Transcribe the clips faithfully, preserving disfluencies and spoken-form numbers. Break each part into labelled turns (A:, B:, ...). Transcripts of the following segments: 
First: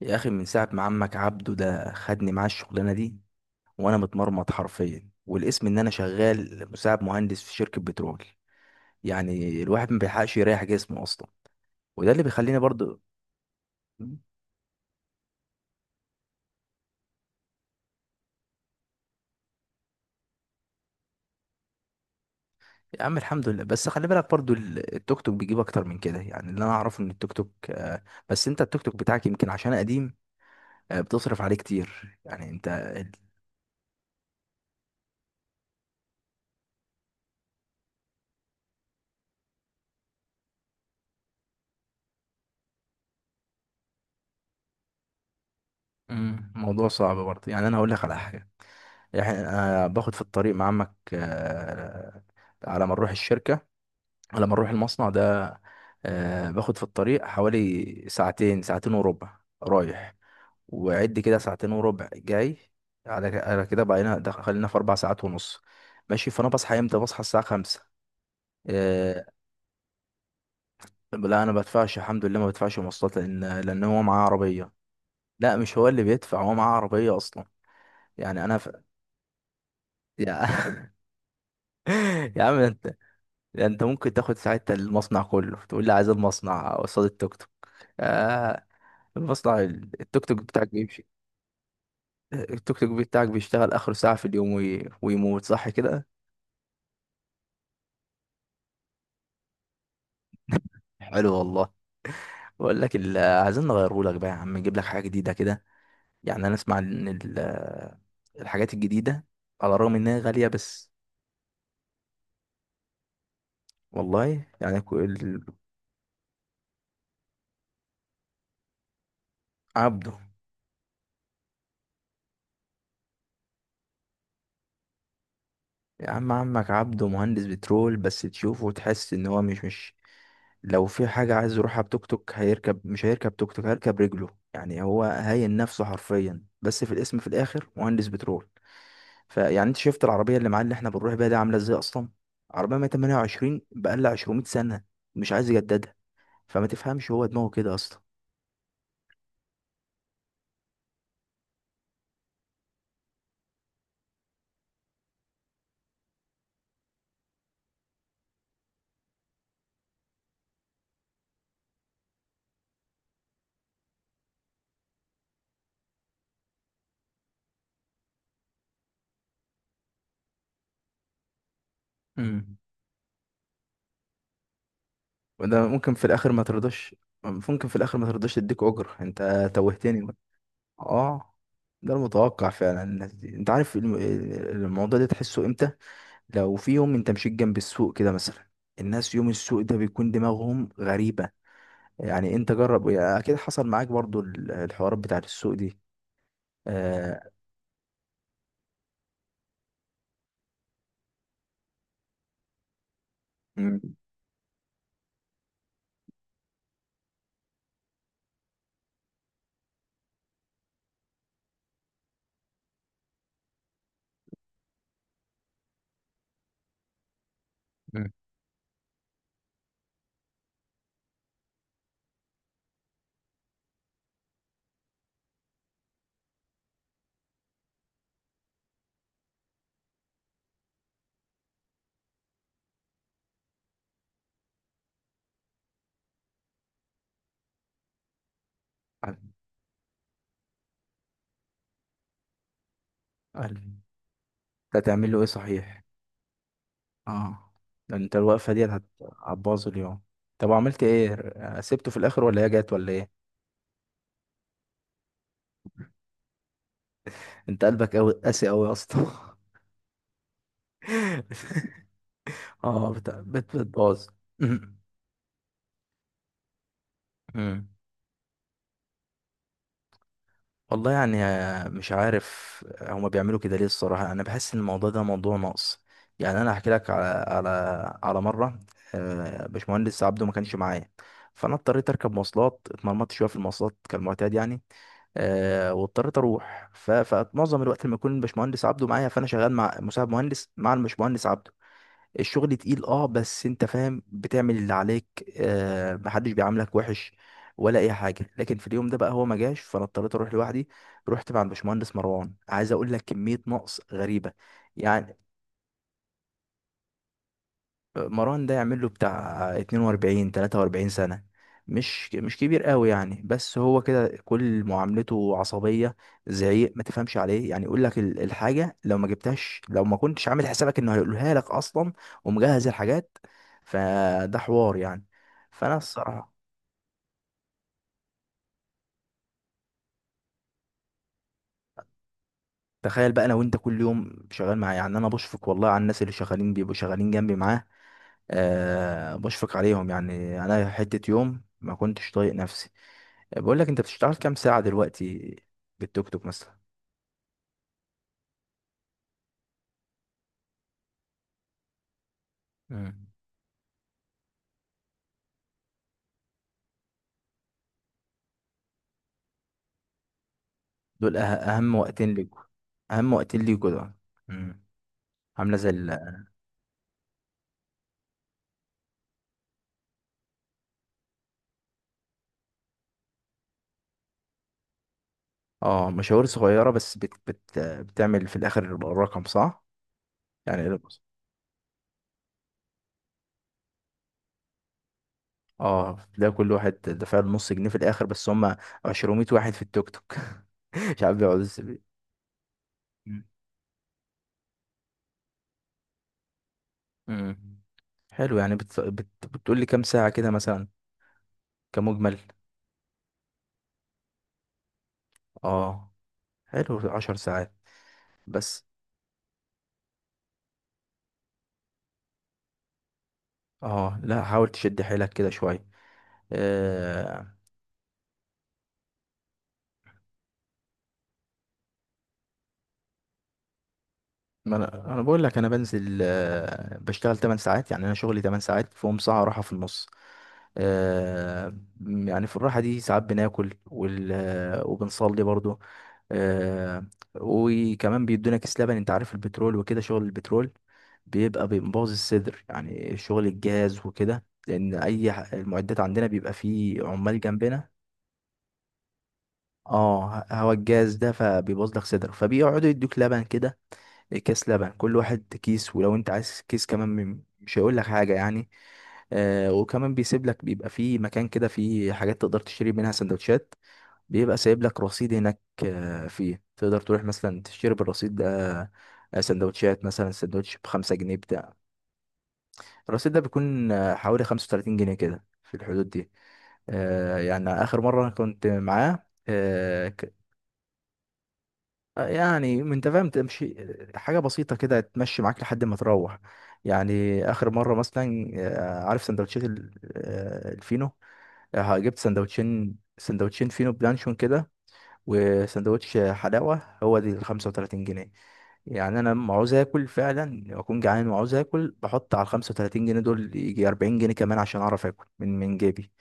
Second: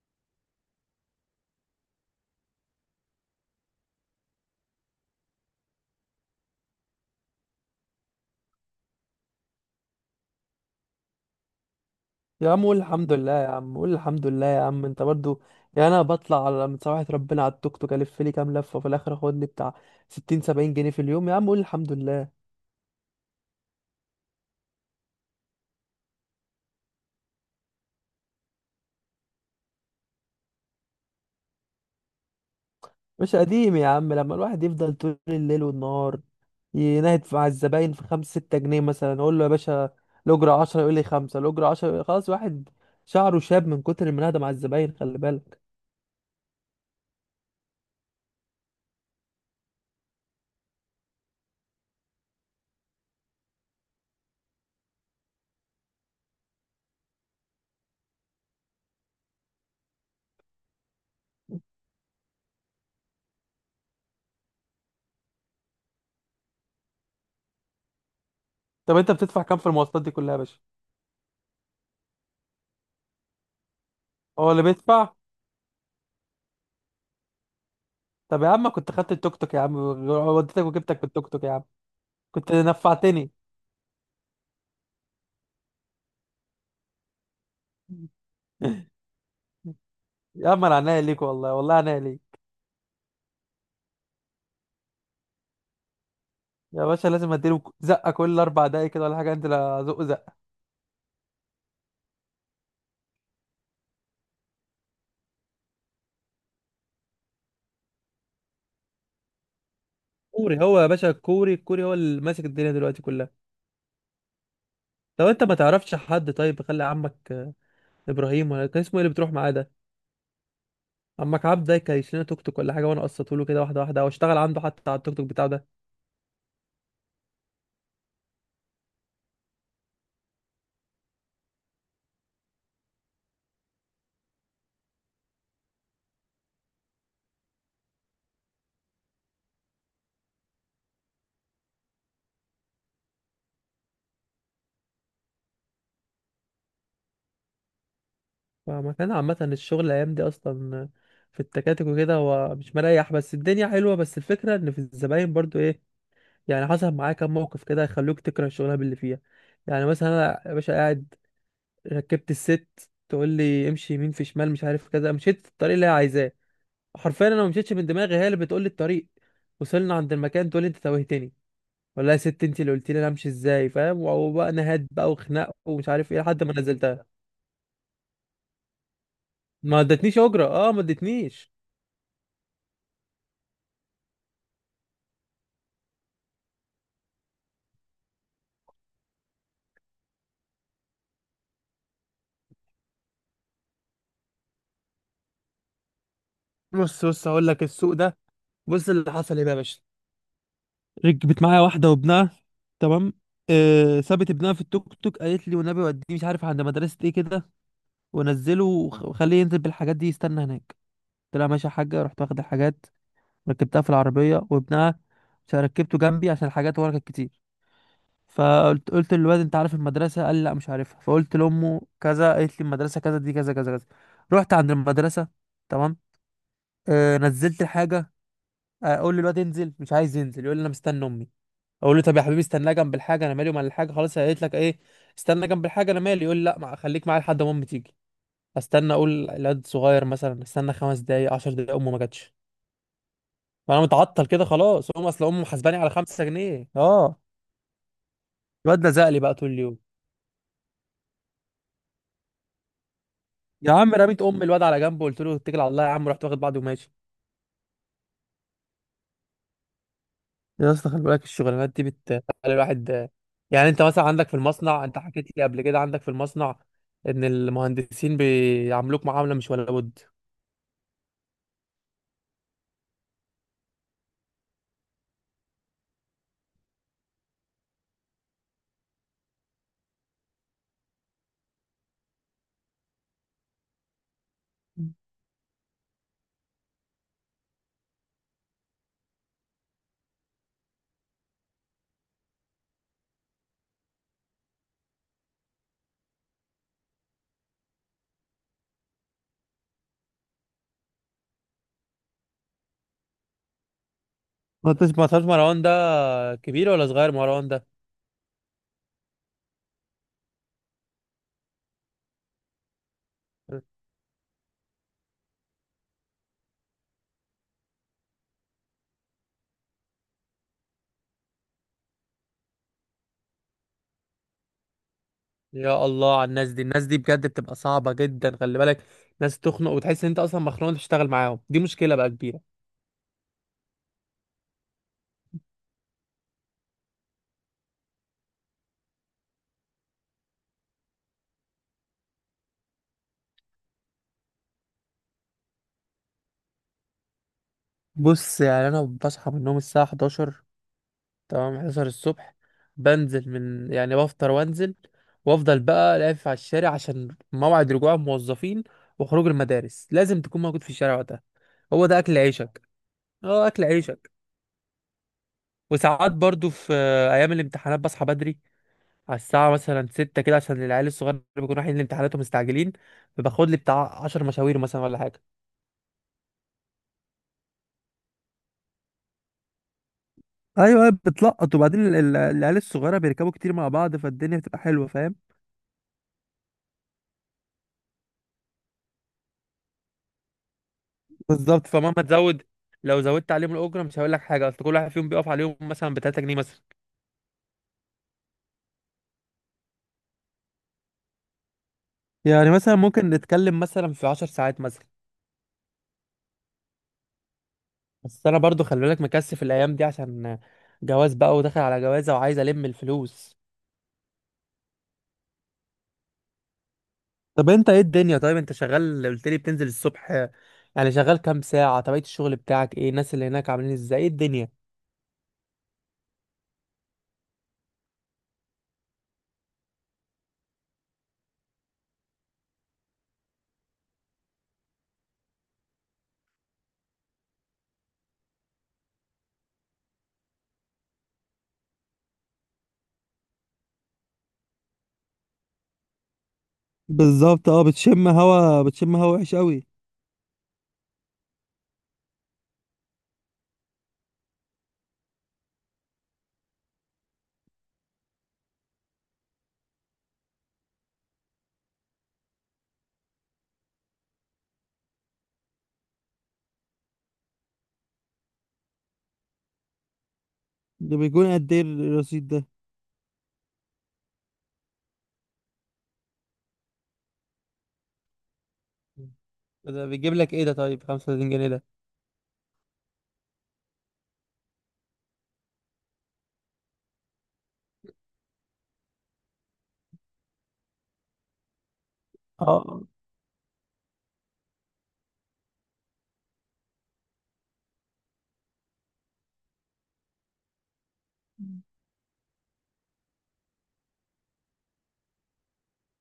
A: يا اخي، من ساعه ما عمك عبده ده خدني معاه الشغلانه دي وانا متمرمط حرفيا. والاسم ان انا شغال مساعد مهندس في شركه بترول. يعني الواحد ما بيلحقش يريح جسمه اصلا، وده اللي
B: يا
A: بيخليني
B: عم قول
A: برضو.
B: الحمد لله، يا عم قول الحمد لله يا عم انت برضو. يعني انا بطلع على من سماحة ربنا على التوك توك الف لي كام لفه وفي الاخر اخد لي بتاع ستين سبعين جنيه في اليوم، يا عم قول الحمد لله.
A: يا عم الحمد لله، بس خلي بالك برضو ال- التوك توك بيجيب اكتر من كده. يعني اللي انا اعرفه ان التوك توك آه، بس انت التوك توك بتاعك يمكن عشان قديم، آه، بتصرف عليه كتير. يعني انت ال-
B: مش قديم يا عم، لما الواحد يفضل طول الليل والنهار ينهد مع الزباين في خمسة ستة جنيه، مثلا اقول له يا باشا الاجره عشرة، يقول لي خمسة، الاجره عشرة خلاص. واحد شعره شاب من كتر المناهده مع الزباين، خلي بالك.
A: مم، الموضوع صعب برضه. يعني انا هقول لك على حاجه، يعني انا باخد في الطريق مع عمك، آه، على ما نروح الشركه، لما اروح المصنع ده آه، باخد في الطريق حوالي ساعتين، ساعتين وربع رايح، وعد كده ساعتين وربع جاي. على على كده بقينا دخ- خلينا في اربع ساعات ونص، ماشي. فانا بصحى امتى؟ بصحى الساعه خمسة.
B: طب انت
A: آه.
B: بتدفع كام في المواصلات دي كلها يا باشا؟
A: لا انا بدفعش، الحمد لله ما بدفعش مواصلات، لان لان هو معاه
B: هو اللي
A: عربيه.
B: بيدفع؟
A: لا مش هو اللي بيدفع، هو معاه عربيه اصلا.
B: طب
A: يعني
B: يا
A: انا
B: عم
A: ف...
B: كنت خدت التوك توك يا عم،
A: يا
B: وديتك وجبتك بالتوك توك يا عم،
A: يا
B: كنت
A: عم انت،
B: نفعتني.
A: انت ممكن تاخد ساعتها المصنع كله تقول لي عايز المصنع قصاد التوك توك. آه. المصنع ال- التوك توك
B: يا عم
A: بتاعك
B: انا عينيا
A: بيمشي.
B: ليك والله، والله عينيا ليك.
A: التوك توك بتاعك بيشتغل آخر ساعة في اليوم وي... ويموت، صح كده؟
B: يا باشا لازم اديله زقه كل اربع دقايق كده ولا حاجه، انت لا زق زقه.
A: حلو والله. بقول لك ال- عايزين نغيره لك بقى يا عم، نجيب لك حاجة جديدة كده. يعني أنا أسمع إن ال- الحاجات الجديدة، على الرغم إنها غالية،
B: كوري هو يا
A: بس.
B: باشا، الكوري الكوري هو اللي ماسك الدنيا دلوقتي كلها.
A: والله يعني كو-
B: طب
A: ال-
B: انت ما تعرفش حد طيب؟ خلي عمك آه، ابراهيم ولا كان اسمه ايه اللي بتروح معاه ده.
A: عبده.
B: عمك عبد ده كان يشيلنا توك توك ولا حاجه، وانا قسطته له كده واحده واحده، واشتغل عنده حتى على التوك توك بتاعه ده.
A: يا عم عمك عبده مهندس بترول، بس تشوفه وتحس ان هو مش مش لو في حاجة عايز يروحها بتوك توك هيركب، مش هيركب توك توك، هيركب رجله. يعني هو هاين نفسه حرفيا، بس في الاسم في الاخر مهندس بترول. فيعني انت شفت العربية اللي معاه اللي احنا بنروح بيها دي عاملة ازاي اصلا؟ عربية مية وتمنية وعشرين بقالها مئتين سنة، مش عايز يجددها. فما تفهمش، هو دماغه كده اصلا.
B: فما كان عامه الشغل الايام دي اصلا، آه، في التكاتك وكده هو مش مريح، بس الدنيا حلوه، بس الفكره ان في الزباين برضو ايه. يعني حصل معايا كام موقف كده يخلوك تكره الشغلانه اللي فيها. يعني مثلا انا يا باشا قاعد، ركبت الست تقول لي امشي يمين في شمال مش عارف كذا، مشيت في الطريق اللي هي عايزاه، حرفيا انا ما مشيتش من دماغي، هي اللي بتقول لي الطريق. وصلنا عند المكان تقول لي انت توهتني. والله يا ست
A: امم
B: انت اللي قلت لي انا امشي ازاي فاهم؟ وبقى نهاد بقى وخناق
A: وده
B: ومش
A: ممكن في
B: عارف ايه
A: الاخر ما
B: لحد ما
A: ترضاش،
B: نزلتها.
A: ممكن في الاخر ما ترضاش تديك اجر. انت
B: ما
A: توهتني.
B: ادتنيش اجره، اه ما
A: اه.
B: ادتنيش.
A: ده المتوقع فعلا. الناس دي انت عارف الم- الموضوع ده تحسه امتى؟ لو في يوم انت مشيت جنب السوق كده مثلا. الناس يوم السوق ده بيكون دماغهم غريبة. يعني انت جرب، يعني اكيد حصل معاك برضو ال- الحوارات بتاعت السوق دي.
B: بص بص
A: آه.
B: هقول لك السوق ده، بص اللي حصل ايه بقى يا باشا. ركبت معايا واحدة وابنها، تمام.
A: مم.
B: آه سابت ابنها في التوك توك قالت لي والنبي وديه مش عارف عند مدرسة ايه كده، ونزله وخ- وخليه ينزل بالحاجات دي يستنى هناك. قلت لها ماشي يا حاجة، رحت واخد الحاجات، ركبتها في العربية وابنها، مش ركبته جنبي عشان الحاجات ورا كانت كتير.
A: مم.
B: فقلت قلت للواد انت عارف المدرسة، قال لي لا مش عارفها، فقلت لأمه كذا قالت لي المدرسة كذا دي كذا كذا كذا. رحت عند المدرسة، تمام. آه نزلت الحاجة. آه، اقول للواد انزل، مش عايز ينزل، يقول لي انا مستني امي. اقول له طب يا حبيبي استنى جنب الحاجه، انا مالي ومال الحاجه، خلاص هي قالت لك ايه، استنى جنب الحاجه انا مالي، يقول لي لا مع- خليك معايا لحد ما امي تيجي. استنى اقول
A: ال-
B: الواد صغير مثلا، استنى خمس دقايق عشر دقايق، امه ما جاتش.
A: ال-
B: فانا متعطل كده
A: انت
B: خلاص، امي
A: هتعمل له ايه
B: اصل امه محاسباني
A: صحيح؟
B: على خمسة جنيه، اه.
A: اه. ده انت الوقفة دي هت-
B: الواد لزق لي بقى طول
A: هتبوظ
B: اليوم.
A: اليوم. طب وعملت ايه؟ سبته في الاخر ولا هي جت ولا ايه؟
B: يا عم رميت ام الواد على جنب وقلت له اتكل على الله يا عم، رحت واخد بعضي وماشي.
A: انت قلبك قوي، قاسي قوي يا اسطى.
B: يا اسطى خلي بالك الشغلانات دي بتخلي
A: اه
B: الواحد.
A: بت... بت...
B: يعني انت مثلا
A: بتبوظ.
B: عندك في المصنع، انت حكيت لي قبل كده عندك في المصنع ان
A: مم.
B: المهندسين بيعاملوك معامله مش ولا بد.
A: والله يعني آه، مش عارف هما بيعملوا كده ليه. الصراحة أنا بحس إن الموضوع ده موضوع نقص. يعني أنا هحكي لك على على على مرة، آه، باشمهندس عبده ما كانش معايا، فأنا اضطريت أركب مواصلات، اتمرمطت شوية في المواصلات كالمعتاد يعني. آه، واضطريت أروح ف- فمعظم الوقت لما يكون الباشمهندس عبده معايا، فأنا شغال مع مساعد مهندس مع الباشمهندس عبده. الشغل تقيل، اه، بس انت فاهم بتعمل اللي عليك. آه، محدش بيعاملك وحش ولا اي حاجه. لكن في اليوم ده بقى هو ما جاش، فانا اضطريت اروح لوحدي. رحت مع الباشمهندس مروان، عايز اقول لك كميه نقص غريبه.
B: ما تس- ما
A: يعني
B: تعرفش مروان ده كبير ولا صغير مروان ده؟
A: مروان ده يعمل له بتاع اتنين واربعين تلاته واربعين سنة، مش مش كبير قوي يعني، بس هو كده كل معاملته عصبية، زعيق، ما تفهمش عليه. يعني يقول لك ال- الحاجة لو ما جبتهاش، لو ما كنتش عامل حسابك انه هيقولها لك اصلا ومجهز الحاجات. فده حوار يعني، فانا
B: يا الله على
A: الصراحة.
B: الناس دي، الناس دي بجد بتبقى صعبة جدا، خلي بالك. ناس تخنق وتحس ان انت اصلا مخنوق انت بتشتغل معاهم، دي مشكلة بقى كبيرة.
A: تخيل بقى انا وانت كل يوم شغال معاه. يعني انا بشفق والله على الناس اللي شغالين، بيبقوا شغالين جنبي معاه. أه بشفق عليهم. يعني انا حتة يوم ما كنتش طايق نفسي. بقول لك، انت بتشتغل كام ساعة دلوقتي بالتوك توك مثلا؟
B: بص يعني انا بصحى من النوم الساعة احداشر تمام، حداشر الصبح.
A: مم.
B: بنزل من يعني بفطر وانزل، وافضل بقى لافف على الشارع عشان موعد رجوع الموظفين وخروج المدارس، لازم تكون موجود في الشارع
A: دول أه-
B: وقتها.
A: اهم
B: هو ده
A: وقتين
B: اكل
A: ليكوا.
B: عيشك،
A: اهم وقتين
B: اه اكل
A: ليكوا دول.
B: عيشك.
A: مم. عاملة زي
B: وساعات
A: ال-
B: برضو في آه، ايام الامتحانات بصحى بدري على الساعة مثلا ستة كده، عشان العيال الصغار اللي بيكونوا رايحين لامتحاناتهم مستعجلين، فباخد لي بتاع عشر مشاوير مثلا ولا حاجة.
A: اه مشاوير صغيرة، بس بت بت بتعمل في الاخر رقم صح. يعني ايه
B: ايوه
A: الرقم؟
B: أيوة، بتلقط، وبعدين ال- ال- العيال الصغيره بيركبوا كتير مع بعض، فالدنيا بتبقى حلوه، فاهم.
A: اه تلاقي كل واحد دفع له نص جنيه في الاخر، بس هم مئتين واحد في التوك توك. مش عارف بيقعدوا
B: بالظبط،
A: ازاي.
B: فمهما تزود، لو
A: مم.
B: زودت عليهم الأجرة مش هقول لك حاجة، أصل كل واحد فيهم بيقف عليهم مثلا بتلاتة جنيه مثلا.
A: مم. حلو. يعني بت... بت... بتقول لي كام ساعة كده مثلا، كمجمل؟
B: يعني مثلا ممكن نتكلم نتكلم مثلا في عشر ساعات مثلا.
A: اه، حلو، عشر ساعات
B: بس أنا برضو
A: بس.
B: خلي بالك مكثف الأيام دي، عشان جواز بقى وداخل على جوازة وعايز ألم الفلوس.
A: اه لا حاول تشد حيلك كده شويه. آه.
B: طب انت ايه الدنيا، طيب انت شغال، قلت لي بتنزل الصبح، يعني شغال كام ساعة، طبيعة الشغل بتاعك ايه، الناس اللي هناك عاملين ازاي، ايه الدنيا.
A: ما انا انا بقول لك، انا بنزل آه بشتغل ثماني ساعات. يعني انا شغلي ثماني ساعات فيهم ساعه راحه في النص. آه. يعني في الراحه دي ساعات بناكل وال... آه، وبنصلي برضو. آه. وكمان بيدونا كيس لبن. انت عارف البترول وكده، شغل البترول بيبقى بيبوظ الصدر. يعني شغل الجاز وكده، لان اي ح- المعدات عندنا بيبقى فيه عمال
B: بالظبط، اه
A: جنبنا.
B: بتشم هوا بتشم هوا وحش قوي.
A: اه هوا الجاز ده فبيبوظ لك صدرك، فبيقعدوا يدوك لبن كده. كيس لبن كل واحد كيس، ولو انت عايز كيس كمان م- مش هيقول لك حاجه يعني. آه وكمان بيسيب لك، بيبقى في مكان كده فيه حاجات تقدر تشتري منها سندوتشات. بيبقى سايب لك رصيد هناك آه، فيه تقدر تروح مثلا تشتري بالرصيد ده آه، سندوتشات. مثلا سندوتش بخمسة
B: ده
A: جنيه
B: بيكون قد
A: بتاع.
B: ايه الرصيد ده؟
A: الرصيد ده بيكون آه، حوالي خمسة وتلاتين جنيه كده، في الحدود دي. آه يعني آخر مرة أنا كنت معاه،
B: ده بيجيب لك ايه ده طيب خمسة وتلاتين جنيه ده؟
A: آه، يعني انت فاهم تمشي، آه، حاجه بسيطه كده تمشي معاك لحد ما تروح. يعني اخر مره مثلا آه، عارف سندوتشات ال- آه، الفينو؟ آه، جبت سندوتشين،
B: اه
A: سندوتشين فينو بلانشون كده وسندوتش حلاوه، هو دي ال خمسة وثلاثين جنيه. يعني انا لما عاوز اكل فعلا، اكون جعان وعاوز اكل، بحط على ال خمسة وتلاتين جنيه دول يجي أربعين جنيه كمان عشان اعرف اكل من من جيبي.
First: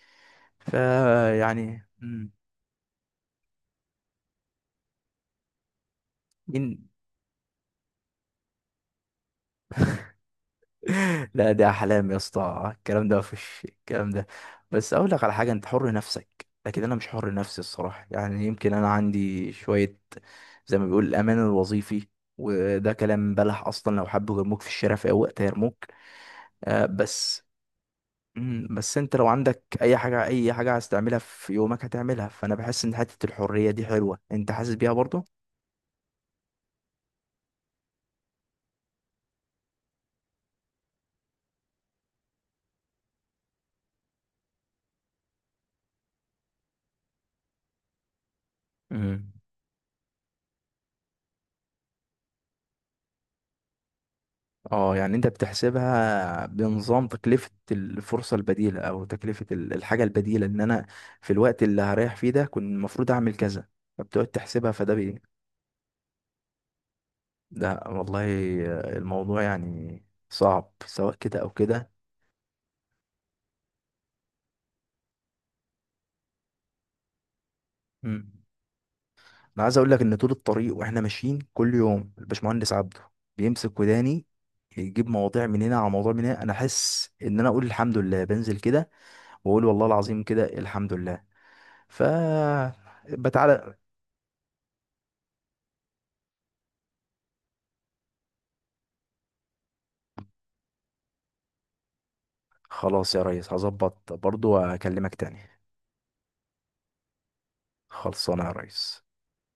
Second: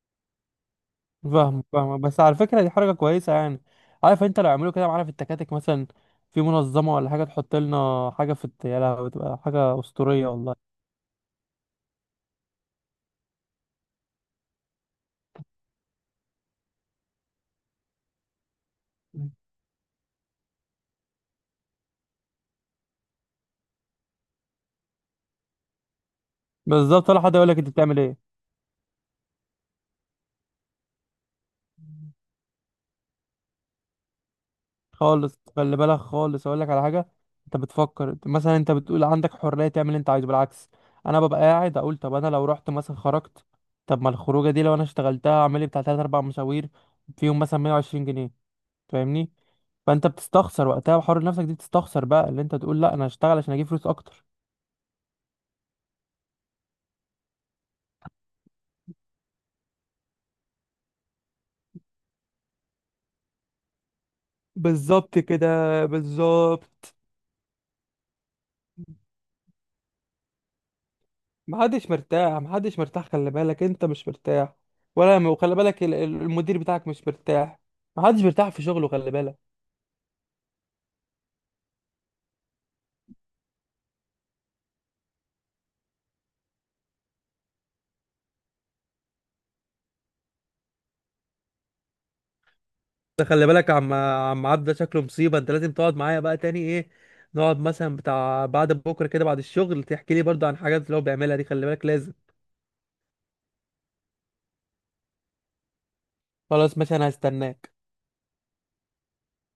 B: فاهم
A: فيعني.
B: فاهم، بس على فكرة دي حركة كويسة يعني. عارف انت لو عملوا كده معانا في التكاتك مثلا، في منظمة ولا حاجة تحط لنا حاجة في الت- يا لهوي بتبقى حاجة أسطورية والله.
A: لا ده احلام يا اسطى، الكلام ده مفيش. الكلام ده بس اقول لك على حاجه: انت حر نفسك لكن انا مش حر نفسي الصراحه. يعني يمكن انا عندي شويه زي ما بيقول الامان الوظيفي، وده كلام بلح اصلا. لو حبوا يرموك في الشارع في اي وقت هيرموك. آه
B: بالظبط، ولا حد
A: بس،
B: يقول لك انت بتعمل
A: مم، بس انت لو عندك اي حاجه اي حاجه عايز تعملها في يومك
B: ايه.
A: هتعملها، فانا بحس ان حته الحريه دي حلوه. انت حاسس بيها برضو.
B: خالص خلي بالك خالص، اقول لك على حاجه. انت بتفكر أنت- مثلا انت بتقول عندك حريه تعمل اللي انت عايزه، بالعكس. انا ببقى قاعد اقول طب انا لو رحت مثلا خرجت، طب ما الخروجه دي لو انا اشتغلتها اعمل لي بتاع تلاتة اربعة مشاوير فيهم مثلا مية وعشرين جنيه،
A: مم.
B: فاهمني. فانت بتستخسر وقتها، وحر نفسك دي بتستخسر بقى اللي انت تقول لا انا هشتغل عشان اجيب فلوس اكتر.
A: اه يعني انت بتحسبها بنظام تكلفة الفرصة البديلة، او تكلفة ال- الحاجة البديلة. ان انا في الوقت اللي هريح فيه ده كنت المفروض اعمل كذا، فبتقعد تحسبها. فده
B: بالظبط
A: بي.
B: كده، بالظبط.
A: ده والله الموضوع يعني صعب، سواء كده او
B: محدش
A: كده.
B: مرتاح محدش مرتاح، خلي بالك انت مش مرتاح، ولا وخلي بالك ال- ال- المدير بتاعك مش مرتاح. محدش
A: مم.
B: مرتاح في شغله خلي بالك.
A: انا عايز اقول لك ان طول الطريق واحنا ماشيين كل يوم الباشمهندس عبده بيمسك وداني، يجيب مواضيع من هنا على مواضيع من هنا. انا احس ان انا اقول الحمد لله بنزل كده، واقول والله العظيم كده الحمد لله. ف
B: ده خلي بالك
A: بتعالى.
B: عم عم عبد ده شكله مصيبه، انت لازم تقعد معايا بقى تاني ايه. نقعد مثلا بتاع بعد بكره كده بعد الشغل تحكي لي برضه عن حاجات اللي هو بيعملها دي، خلي بالك لازم.
A: خلاص يا ريس، هظبط برضو واكلمك تاني.
B: خلاص ماشي انا هستناك.
A: خلصانه يا ريس.